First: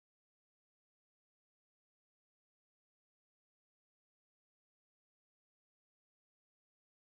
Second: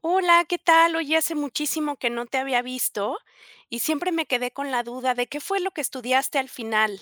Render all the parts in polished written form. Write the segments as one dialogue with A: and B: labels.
A: Hola, ¿qué tal? Oye, hace muchísimo que no te había visto y siempre me quedé con la duda de qué fue lo que estudiaste al final.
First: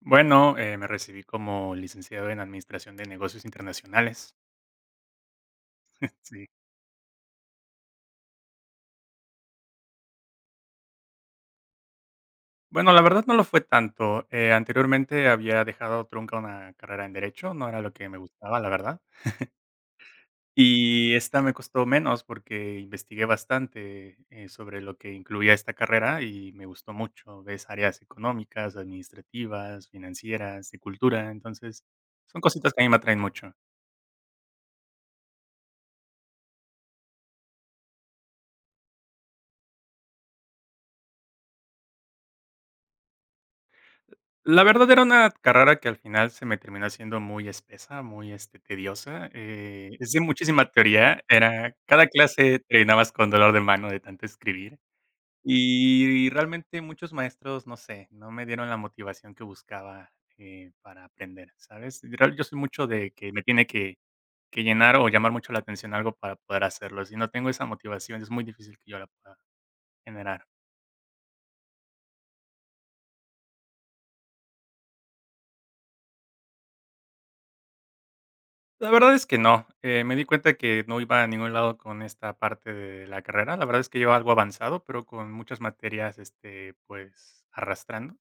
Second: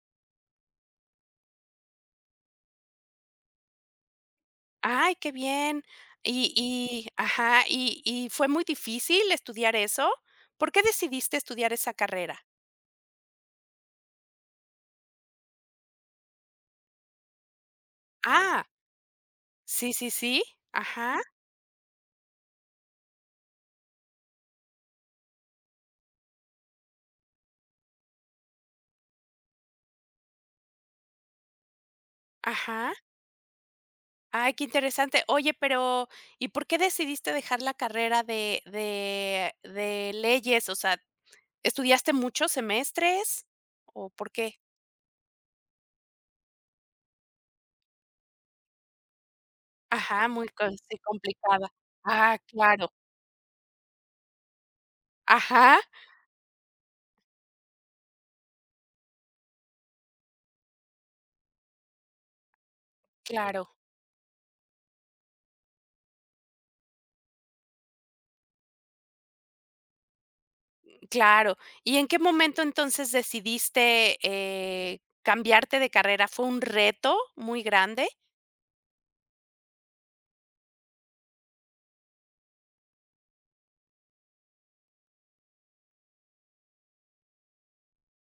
B: Bueno, me recibí como licenciado en Administración de Negocios Internacionales.
A: Ay, qué bien.
B: Sí.
A: Ajá, y fue muy difícil estudiar eso. ¿Por qué decidiste estudiar esa carrera?
B: Bueno, la verdad no lo fue tanto. Anteriormente había dejado trunca una carrera en Derecho, no era lo que me gustaba,
A: Ah,
B: la verdad.
A: sí, sí, sí.
B: Y
A: Ajá,
B: esta me costó menos porque investigué bastante sobre lo que incluía esta carrera y me gustó mucho. Ves áreas económicas, administrativas, financieras, de cultura. Entonces, son cositas que a mí
A: ajá.
B: me atraen mucho.
A: Ay, qué interesante. Oye, pero ¿y por qué decidiste dejar la carrera de leyes? O sea, ¿estudiaste muchos semestres o por qué?
B: La verdad era una carrera que al final se me terminó haciendo muy espesa, muy, este, tediosa, es de
A: Ajá, muy
B: muchísima
A: con sí,
B: teoría,
A: complicada.
B: era cada
A: Ah,
B: clase
A: claro.
B: terminabas con dolor de mano de tanto escribir,
A: Ajá,
B: y realmente muchos maestros, no sé, no me dieron la motivación que buscaba, para aprender, ¿sabes? Y Real yo soy mucho de que me tiene
A: claro,
B: que llenar o llamar mucho la atención algo para poder hacerlo, si no tengo esa motivación, es muy difícil que yo la pueda generar.
A: claro. ¿Y en qué momento entonces decidiste, cambiarte de carrera? ¿Fue un reto muy grande?
B: La verdad es que no, me di cuenta que no iba a ningún lado con esta parte de la carrera. La verdad es que llevaba algo avanzado, pero con muchas materias, este, pues, arrastrando.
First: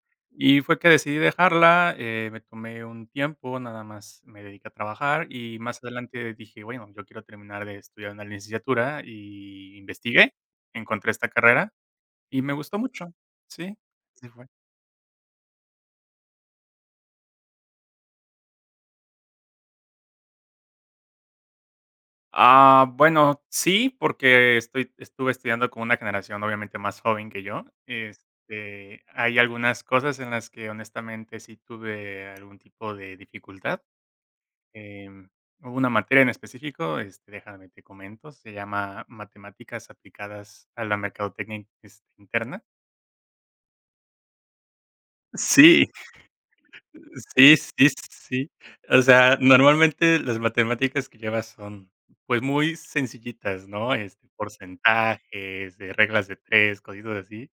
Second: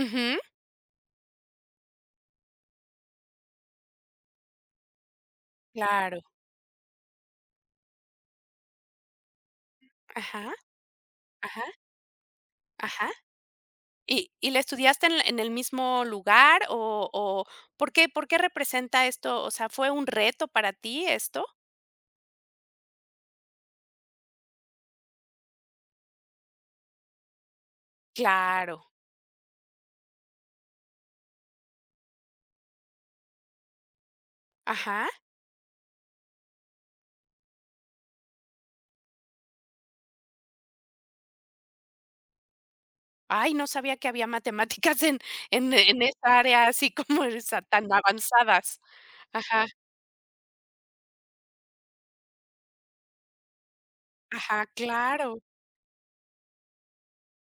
A: Ujú,
B: Y fue que decidí dejarla, me tomé un tiempo, nada más me dediqué a trabajar y más
A: claro.
B: adelante dije, bueno, yo quiero terminar de estudiar una licenciatura y investigué,
A: Ajá,
B: encontré esta
A: ajá,
B: carrera y me gustó mucho,
A: ajá.
B: sí. Sí
A: ¿Y
B: fue.
A: la estudiaste en el mismo lugar, o por qué representa esto? O sea, ¿fue un reto para ti esto?
B: Ah, bueno, sí, porque estoy estuve estudiando con una generación obviamente más joven que yo.
A: Claro,
B: Este, hay algunas cosas en las que honestamente sí tuve algún tipo de dificultad.
A: ajá.
B: Em, Hubo una materia en específico, este, déjame te comento, se llama Matemáticas aplicadas a la mercadotecnia este, interna.
A: Ay, no sabía que había matemáticas en en
B: Sí,
A: en esa área, así como
B: sí,
A: esa
B: sí,
A: tan
B: sí.
A: avanzadas.
B: O sea,
A: Ajá,
B: normalmente las matemáticas que llevas son, pues, muy sencillitas, ¿no? Este,
A: ajá, claro,
B: porcentajes, reglas de 3, cositas así.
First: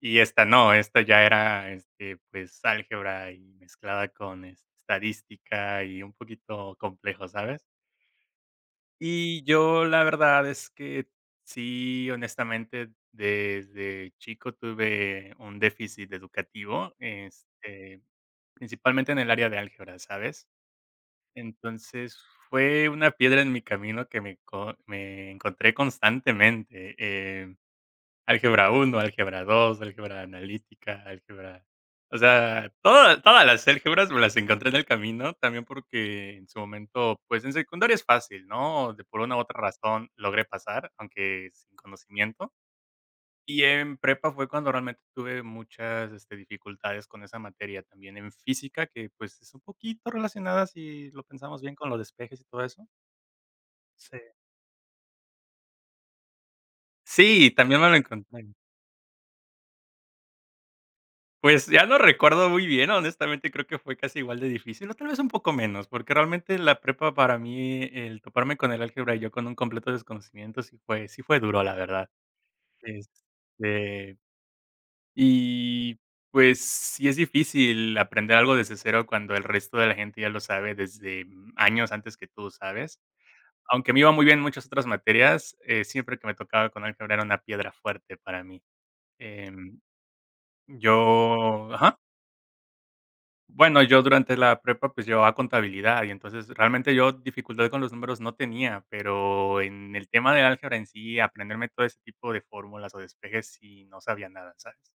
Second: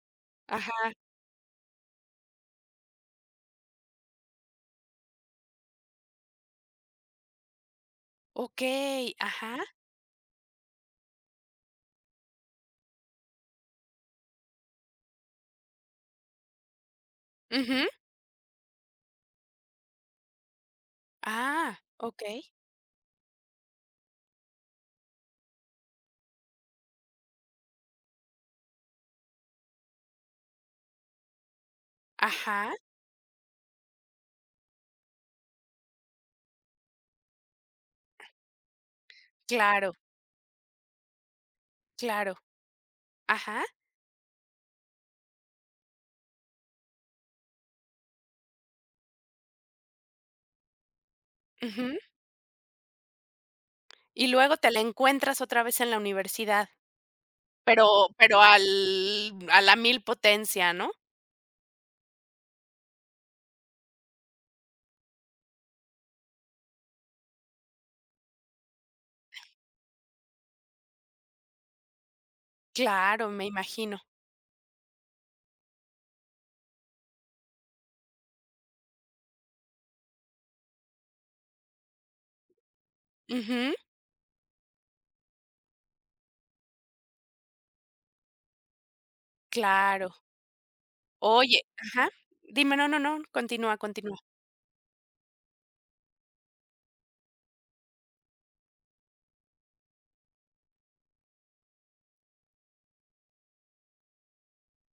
B: Y esta
A: ajá,
B: no, esta ya era, este, pues, álgebra y mezclada con este, estadística y un poquito complejo, ¿sabes?
A: okey,
B: Y
A: ajá,
B: yo la verdad es que sí, honestamente, desde chico tuve un déficit educativo,
A: ujú,
B: este. Principalmente en el área de álgebra, ¿sabes?
A: ah,
B: Entonces,
A: okey,
B: fue una piedra en mi camino que me encontré constantemente, em, álgebra uno, álgebra 2, álgebra analítica, álgebra, o sea,
A: ajá,
B: todas las álgebras me las encontré en el camino, también porque en su momento, pues, en secundaria es fácil, ¿no? De por una u otra
A: claro,
B: razón logré pasar, aunque sin
A: claro,
B: conocimiento. Y
A: ajá,
B: en prepa fue cuando realmente tuve muchas, este, dificultades con esa materia, también en física, que, pues, es un poquito relacionada, si lo pensamos bien, con
A: ujú.
B: los despejes y todo eso. Sí.
A: Y luego te la encuentras otra vez en la universidad,
B: Sí, también
A: pero
B: me lo encontré.
A: al a la mil potencia, ¿no?
B: Pues, ya no recuerdo muy bien, honestamente, creo que fue casi igual de difícil, o tal vez un poco menos, porque realmente la prepa para mí, el toparme con el álgebra y yo con un completo desconocimiento, sí fue duro, la verdad.
A: Claro, me imagino.
B: Este. Y, pues, sí es difícil aprender algo desde cero cuando el resto de la gente ya lo sabe desde años antes que tú, ¿sabes?
A: Ujú,
B: Aunque me iba muy bien en muchas otras materias, siempre que me tocaba con álgebra era una piedra fuerte para mí. Em,
A: claro. Oye,
B: yo, ajá.
A: ajá, dime, no, no, no, continúa,
B: Bueno, yo
A: continúa.
B: durante la prepa, pues, llevaba contabilidad y entonces realmente yo dificultad con los números no tenía, pero en el tema de álgebra en sí, aprenderme todo ese tipo de fórmulas o despejes, sí no sabía nada, ¿sabes?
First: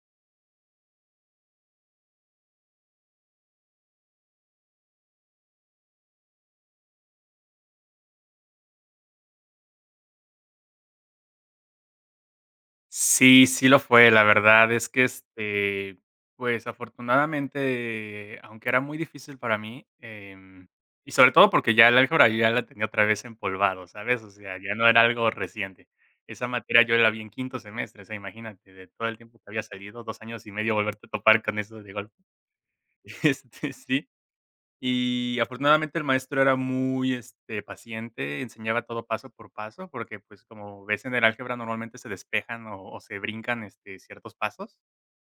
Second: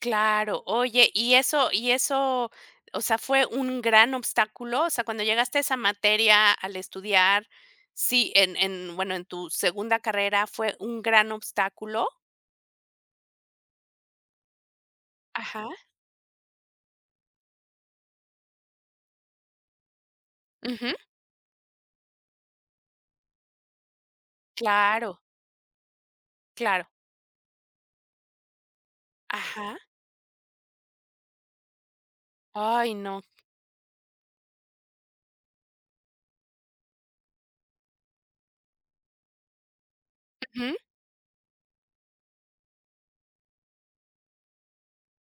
A: Claro, oye, y eso, o sea, ¿fue un gran obstáculo? O sea, cuando llegaste a esa materia al estudiar, sí, bueno, en tu segunda carrera, ¿fue un gran obstáculo?
B: Sí, sí lo fue. La verdad es que,
A: Ajá,
B: este, pues, afortunadamente, aunque era muy difícil para mí,
A: ujú.
B: y sobre todo porque ya el álgebra yo ya la tenía otra vez empolvado, ¿sabes? O sea, ya no era
A: Claro,
B: algo reciente. Esa materia
A: claro,
B: yo la vi en quinto semestre, o sea, imagínate, de todo el tiempo que había
A: ajá.
B: salido, 2 años y medio volverte a topar con eso de golpe.
A: Ay, no.
B: Este, sí. Y afortunadamente el maestro era muy, este, paciente, enseñaba todo paso por paso, porque, pues,
A: Ujú.
B: como ves en el álgebra normalmente se despejan o se brincan, este, ciertos pasos.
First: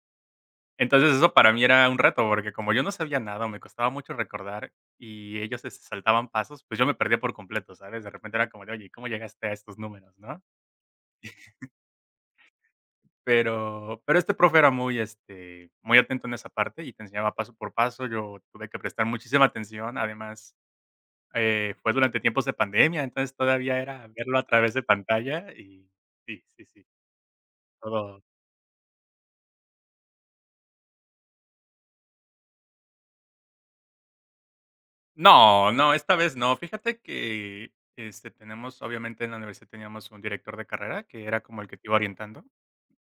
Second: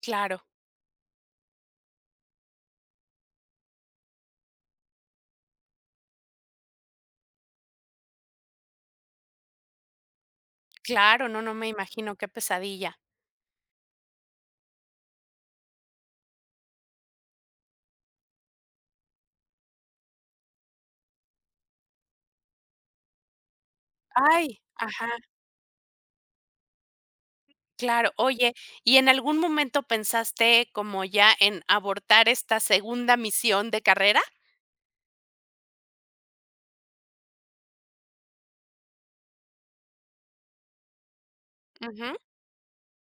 A: Claro,
B: Entonces, eso para mí era un reto, porque como yo no sabía nada, o me costaba mucho recordar y ellos se saltaban pasos, pues, yo me perdía por completo, ¿sabes? De repente era como de: "Oye, ¿cómo llegaste a estos números?", ¿no?
A: claro, no, no me imagino, qué pesadilla.
B: Pero este profe era muy, este, muy atento en esa parte y te enseñaba paso por paso. Yo tuve que prestar muchísima atención, además. Fue durante tiempos de pandemia, entonces todavía era verlo a
A: Ay,
B: través de
A: ajá,
B: pantalla y sí, sí, sí,
A: claro.
B: todo.
A: Oye, ¿y en algún momento pensaste como ya en abortar esta segunda misión de carrera?
B: No, no, esta vez no. Fíjate que, este, tenemos, obviamente, en la universidad teníamos un director de carrera que era como el que te iba
A: Ujú,
B: orientando,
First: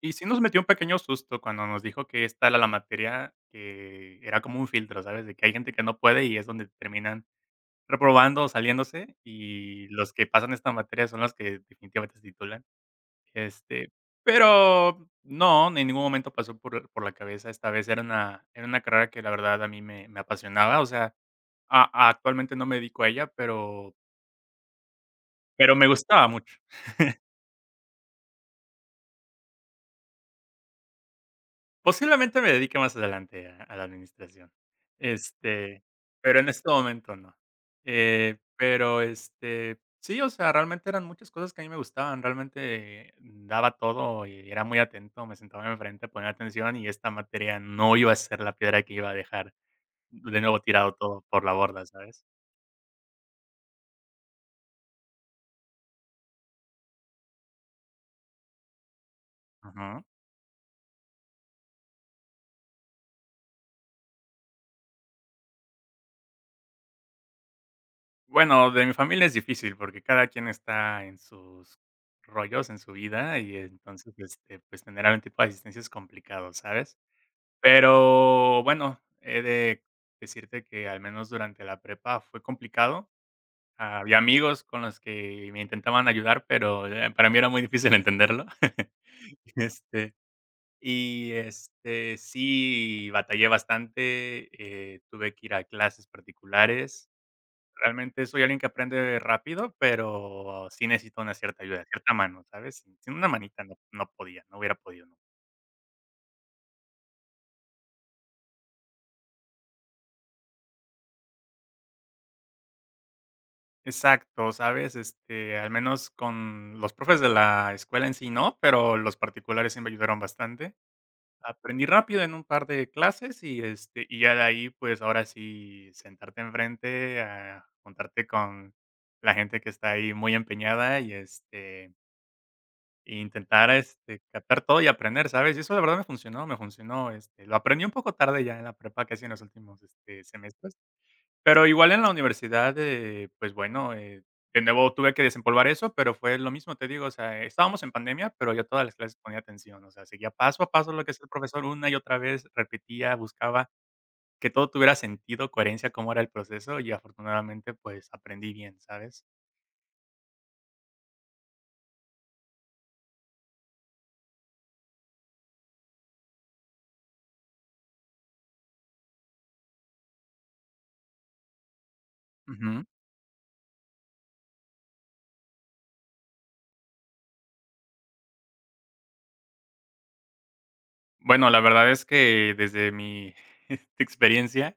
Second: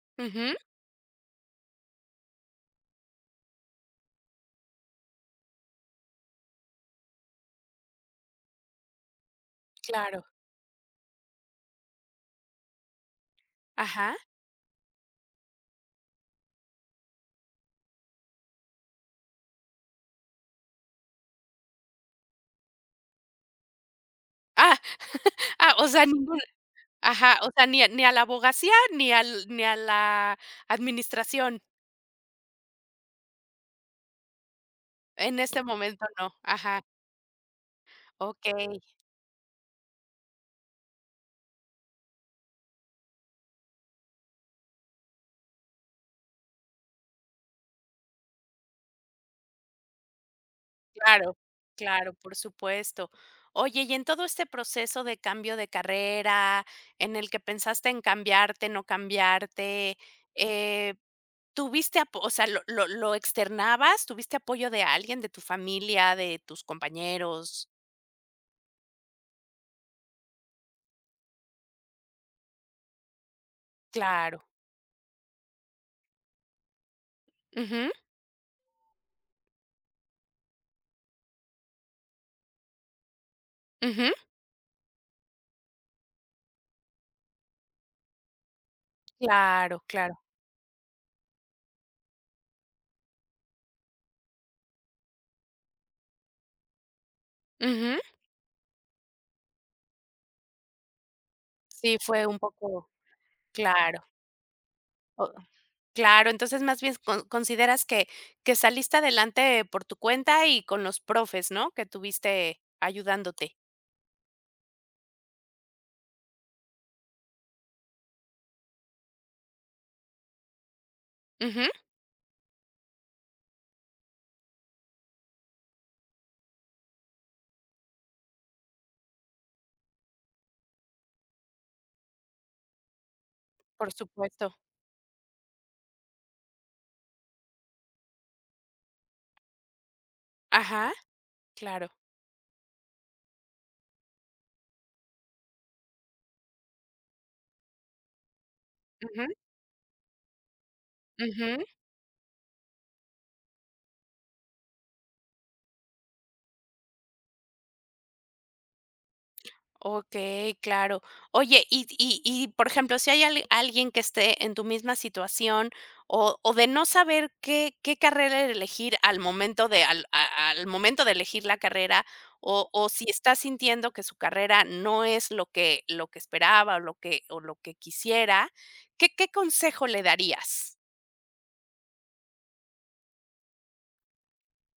B: y sí nos
A: ujú.
B: metió un pequeño susto cuando nos dijo que esta era la materia que era como un filtro, ¿sabes? De que hay gente que no puede y es donde terminan reprobando o saliéndose, y los
A: Claro.
B: que pasan esta materia son los que definitivamente se titulan. Este,
A: Ajá.
B: pero no, en ningún momento pasó por la cabeza esta vez. Era una carrera que la verdad a mí me apasionaba, o sea, a actualmente no me dedico a ella,
A: Ah,
B: pero
A: ah,
B: me
A: o sea,
B: gustaba
A: ninguna,
B: mucho.
A: ajá, o sea, ni a la abogacía, ni a la administración.
B: Posiblemente me dedique más adelante a la administración,
A: En este
B: este,
A: momento no.
B: pero en este
A: Ajá.
B: momento no.
A: Okey,
B: Pero, este, sí, o sea, realmente eran muchas cosas que a mí me gustaban, realmente daba todo y era muy atento, me sentaba enfrente a poner atención y esta materia no iba a ser la piedra que iba a dejar. De nuevo tirado todo
A: claro,
B: por la borda,
A: claro,
B: ¿sabes?
A: por supuesto. Oye, y en todo este proceso de cambio de carrera, en el que pensaste en cambiarte, no cambiarte,
B: Ujú.
A: eh, ¿tuviste apo o sea, lo externabas? ¿Tuviste apoyo de alguien, de tu familia, de tus compañeros?
B: Bueno, de mi familia es difícil, porque cada quien está en sus rollos, en su vida, y entonces,
A: Claro.
B: este, pues, tener algún tipo de asistencia es complicado, ¿sabes?
A: Ujú,
B: Pero bueno, he de decirte que al menos durante la prepa fue complicado.
A: ujú.
B: Había amigos con los que me intentaban ayudar, pero, para mí era muy difícil entenderlo.
A: Claro,
B: Este.
A: claro.
B: Y, este, sí batallé bastante, tuve que ir a clases particulares.
A: Ujú.
B: Realmente soy alguien que aprende rápido, pero sí necesito una cierta ayuda,
A: Sí,
B: cierta
A: fue un
B: mano, ¿sabes?
A: poco,
B: Sin una manita
A: claro,
B: no podía, no hubiera podido, no.
A: o claro, entonces, más bien consideras que saliste adelante por tu cuenta y con los profes, ¿no?, que tuviste ayudándote.
B: Exacto, ¿sabes? Este, al menos con los profes de la escuela en sí no, pero los particulares sí me ayudaron bastante.
A: Ujú,
B: Aprendí rápido en un par de clases y, este, y ya de ahí, pues, ahora sí, sentarte enfrente, a juntarte con la gente que está ahí muy empeñada y, este, e intentar,
A: por
B: este,
A: supuesto.
B: captar todo y aprender, ¿sabes? Y eso, de verdad, me funcionó, este, lo aprendí un poco tarde ya en la prepa, casi en los últimos, este, semestres.
A: Ajá,
B: Pero
A: claro.
B: igual en la universidad, pues bueno, de nuevo tuve que desempolvar eso, pero fue lo mismo, te digo, o sea, estábamos en pandemia, pero yo todas las clases
A: Ujú,
B: ponía atención, o sea, seguía paso a paso lo que hacía el
A: ujú.
B: profesor una y otra vez, repetía, buscaba que todo tuviera sentido, coherencia, cómo era el proceso y afortunadamente, pues aprendí bien, ¿sabes?
A: Okey, claro. Oye, por ejemplo, si hay al alguien que esté en tu misma situación, o de no saber qué carrera elegir al momento de elegir la carrera, o
B: Ujú.
A: si está sintiendo que su carrera no es lo que esperaba, o lo que quisiera, ¿qué consejo le darías?
B: Bueno, la verdad es que desde mi experiencia,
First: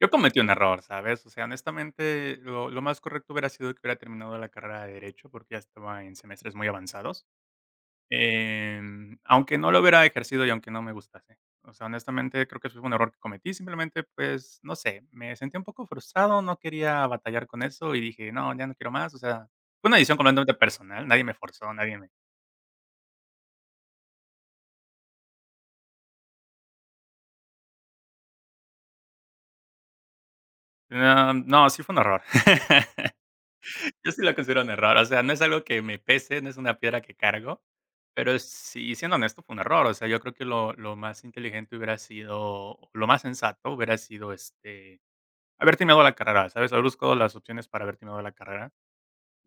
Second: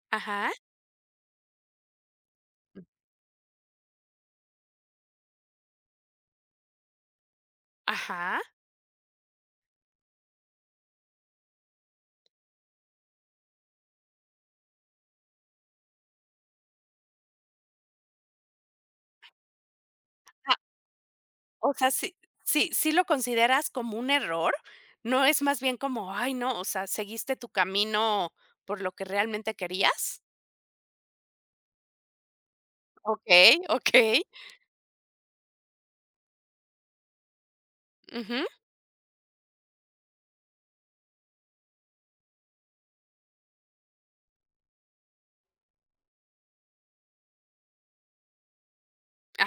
B: yo cometí un
A: Ajá,
B: error, ¿sabes? O sea, honestamente, lo más correcto hubiera sido que hubiera terminado la carrera de Derecho porque ya estaba en semestres muy avanzados.
A: ajá.
B: Aunque no lo hubiera ejercido y aunque no me gustase. O sea, honestamente, creo que eso fue un error que cometí. Simplemente, pues, no sé, me sentí un poco frustrado, no quería batallar con eso y dije: "No, ya no quiero más". O sea, fue una decisión completamente personal, nadie me forzó,
A: O sea,
B: nadie me.
A: sí lo consideras como un error, ¿no es más bien como, ay, no? O sea, seguiste tu camino por lo que realmente querías.
B: No, no, sí fue un error.
A: Okey,
B: Yo
A: okey.
B: sí lo considero un error, o sea, no es algo que me pese, no es una piedra que cargo, pero
A: Ujú.
B: sí, siendo honesto, fue un error. O sea, yo creo que lo más inteligente hubiera sido, o lo más sensato hubiera sido, este. Haber terminado la carrera, ¿sabes? Haber buscado las opciones para haber terminado la carrera.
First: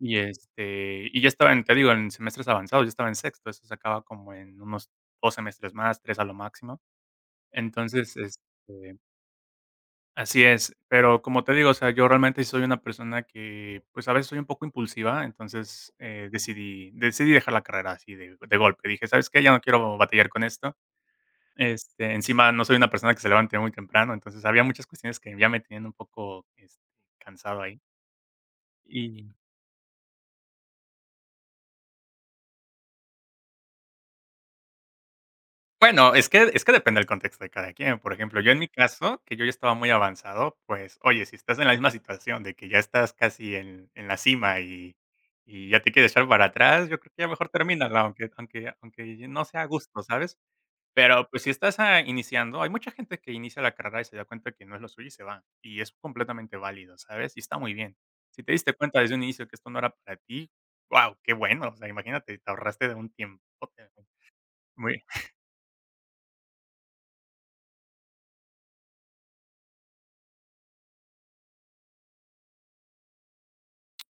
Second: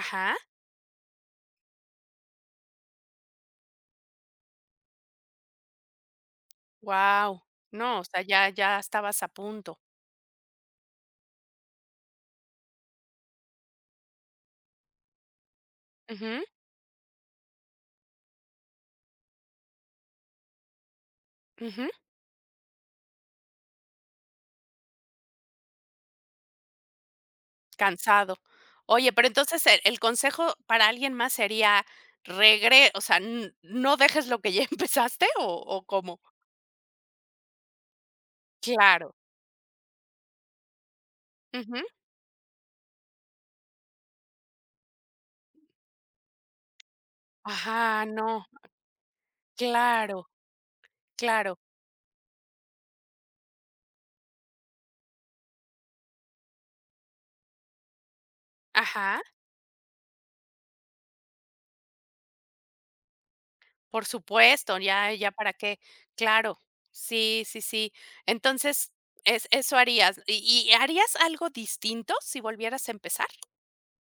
B: Y, este, y ya estaba en, te digo, en semestres avanzados, ya estaba en sexto, eso se acaba como en unos 2 semestres más, 3 a lo máximo.
A: Wow. No, o
B: Entonces,
A: sea, ya
B: este,
A: estabas a punto.
B: así es. Pero como te digo, o sea, yo realmente sí soy una persona que, pues, a veces soy un poco impulsiva, entonces,
A: Ujú,
B: decidí dejar la carrera así de golpe. Dije: "¿Sabes qué? Ya no quiero batallar con esto".
A: ujú.
B: Este, encima no soy una persona que se levante muy temprano, entonces había muchas cuestiones que ya me tenían un poco, este, cansado ahí.
A: Cansado. Oye, pero
B: Y
A: entonces el consejo para alguien más sería, regre o sea, n no dejes lo que ya empezaste, o,
B: bueno,
A: ¿cómo?
B: es que depende del contexto de cada quien. Por ejemplo, yo en mi
A: Claro.
B: caso, que yo ya estaba muy avanzado, pues, oye, si estás en la
A: Ujú.
B: misma situación de que ya estás casi en la cima y ya te quieres echar para atrás, yo creo que ya mejor termínala,
A: Ajá,
B: aunque
A: no.
B: no sea a gusto,
A: Claro,
B: ¿sabes? Pero, pues, si
A: claro.
B: estás, iniciando, hay mucha gente que inicia la carrera y se da cuenta que no es lo suyo y se va, y es completamente válido, ¿sabes? Y está muy bien. Si te diste cuenta desde
A: Ajá.
B: un inicio que esto no era para ti, wow, qué bueno, o sea, imagínate, te ahorraste de un tiempo
A: Por supuesto,
B: muy.
A: ya para qué. Claro. Sí, sí, sí. Entonces, es eso harías. ¿Y harías algo distinto si volvieras a empezar?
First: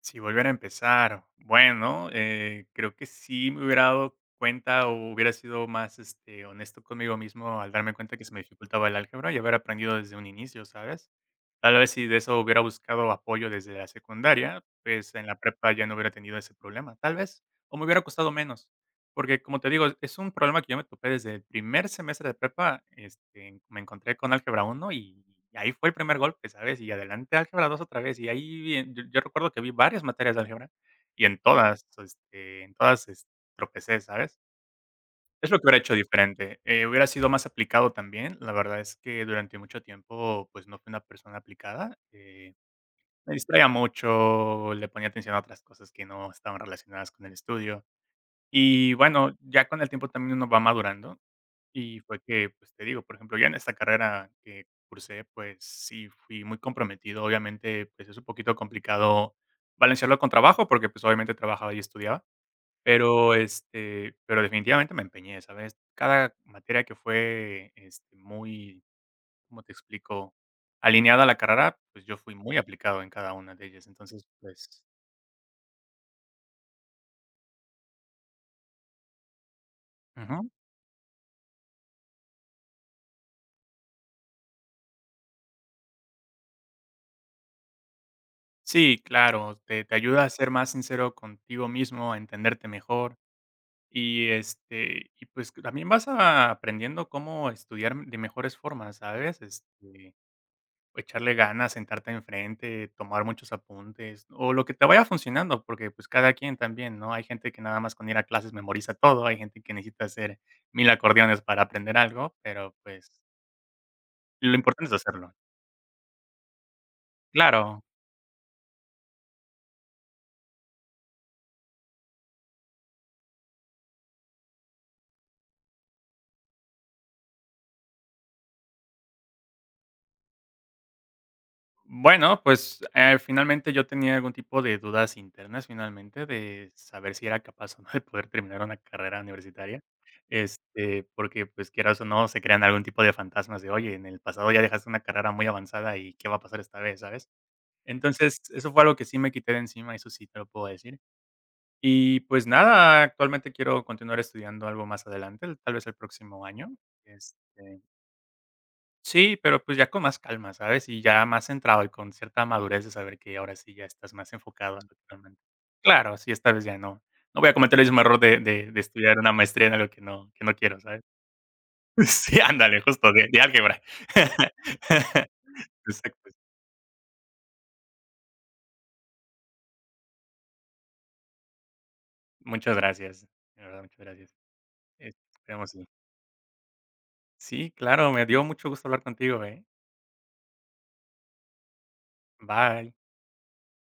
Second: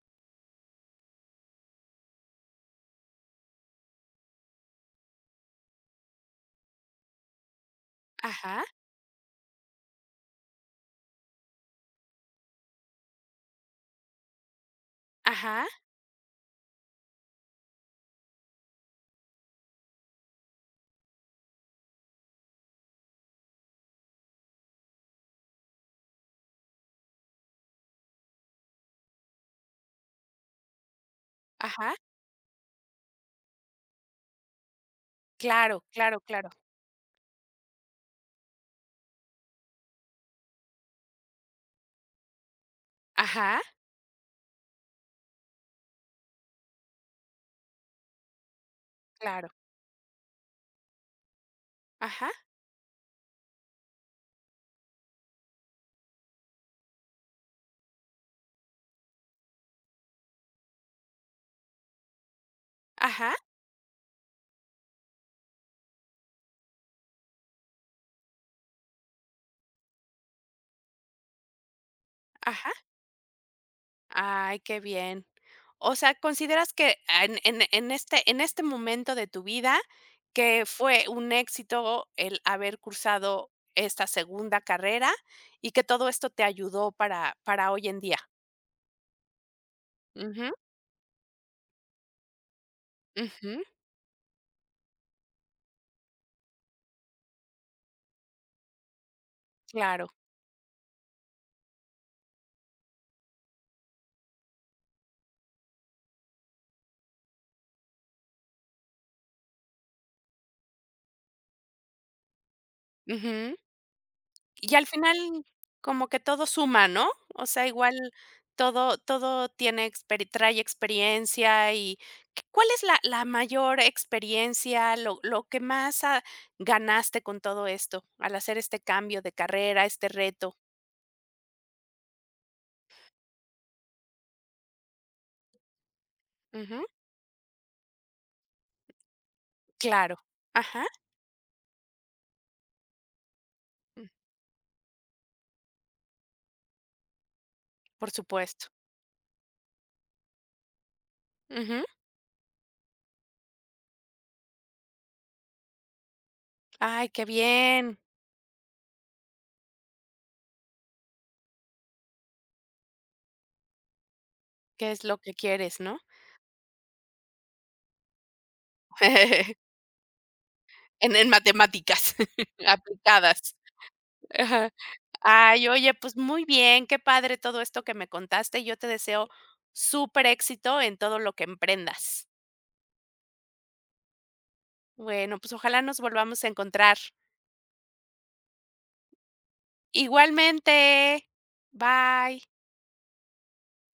B: Si volviera a empezar, bueno, creo que sí me hubiera dado cuenta o hubiera sido más, honesto conmigo mismo al darme cuenta que se me
A: Ajá,
B: dificultaba el álgebra y haber aprendido desde un inicio, ¿sabes? Tal vez si de eso hubiera buscado apoyo desde la secundaria, pues en la
A: ajá,
B: prepa ya no hubiera tenido ese problema, tal vez, o me hubiera costado menos. Porque, como te digo, es un problema que yo me topé desde el primer semestre de prepa, me encontré con álgebra uno y ahí fue el primer golpe, ¿sabes? Y adelante álgebra 2 otra vez, y ahí vi yo recuerdo que vi varias materias de álgebra y en todas,
A: ajá.
B: en todas, tropecé, ¿sabes? Es lo que hubiera
A: Claro,
B: hecho
A: claro, claro.
B: diferente, hubiera sido más aplicado también, la verdad es que durante mucho tiempo, pues, no fui una persona aplicada, me
A: Ajá,
B: distraía mucho, le ponía atención a otras cosas que no estaban relacionadas con el estudio. Y bueno,
A: claro.
B: ya con el tiempo también uno va madurando y fue
A: Ajá,
B: que, pues, te digo, por ejemplo, ya en esta carrera que cursé, pues sí fui muy comprometido. Obviamente, pues, es un poquito complicado balancearlo con trabajo porque, pues, obviamente trabajaba y estudiaba,
A: ajá,
B: pero, pero definitivamente me empeñé, ¿sabes? Cada materia que fue, muy, ¿cómo te explico? Alineada a la carrera, pues, yo fui muy
A: ajá.
B: aplicado en cada una de ellas. Entonces,
A: Ay, qué
B: pues.
A: bien. O sea, ¿consideras que en este momento de tu vida,
B: Ujú.
A: que fue un éxito el haber cursado esta segunda carrera y que todo esto te ayudó para hoy en día?
B: Sí, claro, te ayuda a ser
A: Ujú,
B: más sincero contigo mismo, a entenderte mejor
A: ujú,
B: y, y pues, que también vas a- aprendiendo cómo estudiar de mejores formas, ¿sabes?
A: claro,
B: Echarle ganas, sentarte enfrente, tomar muchos apuntes, o lo que te vaya funcionando, porque, pues, cada quien también, ¿no? Hay gente que nada más con ir a clases memoriza todo, hay gente que necesita hacer 1000 acordeones para aprender algo, pero, pues,
A: ujú.
B: lo
A: Y al
B: importante es
A: final,
B: hacerlo.
A: como que todo suma, ¿no? O sea,
B: Claro.
A: igual todo tiene experi trae experiencia. Y ¿qué cuál es la mayor experiencia, lo que más, ah, ganaste con todo esto, al hacer este cambio de carrera, este reto?
B: Bueno, pues, finalmente yo tenía algún tipo de dudas internas, finalmente, de
A: Ujú,
B: saber si era capaz o no de poder terminar una carrera universitaria,
A: claro. Ajá,
B: porque, pues, quieras o no, se crean algún tipo de fantasmas de: "Oye, en
A: mm,
B: el pasado ya dejaste una carrera muy avanzada, ¿y qué va a pasar esta vez?", ¿sabes?
A: por
B: Entonces,
A: supuesto.
B: eso fue algo que sí me quité de encima, eso sí te lo puedo decir.
A: Ujú.
B: Y, pues, nada, actualmente quiero continuar estudiando algo más adelante, tal vez el próximo año,
A: Ay, qué
B: este.
A: bien,
B: Sí, pero, pues, ya con más calma, ¿sabes? Y ya más centrado y con cierta madurez de saber que ahora sí ya estás más enfocado en
A: qué
B: lo que
A: es lo que
B: realmente.
A: quieres, ¿no?
B: Claro, sí, esta vez ya no voy a cometer el mismo error de de estudiar una maestría en algo que no quiero, ¿sabes?
A: En matemáticas
B: Sí, ándale, justo, de
A: aplicadas.
B: álgebra.
A: Ajá. Ay, oye, pues
B: Exacto.
A: muy bien, qué padre todo esto que me contaste. Yo te deseo súper éxito en todo lo que emprendas.
B: Muchas gracias, de verdad, muchas gracias.
A: Bueno, pues
B: Esperemos
A: ojalá
B: sí.
A: nos volvamos a encontrar.
B: Sí, claro, me dio mucho gusto hablar contigo, ¿eh?
A: Igualmente. Bye.
B: Bye.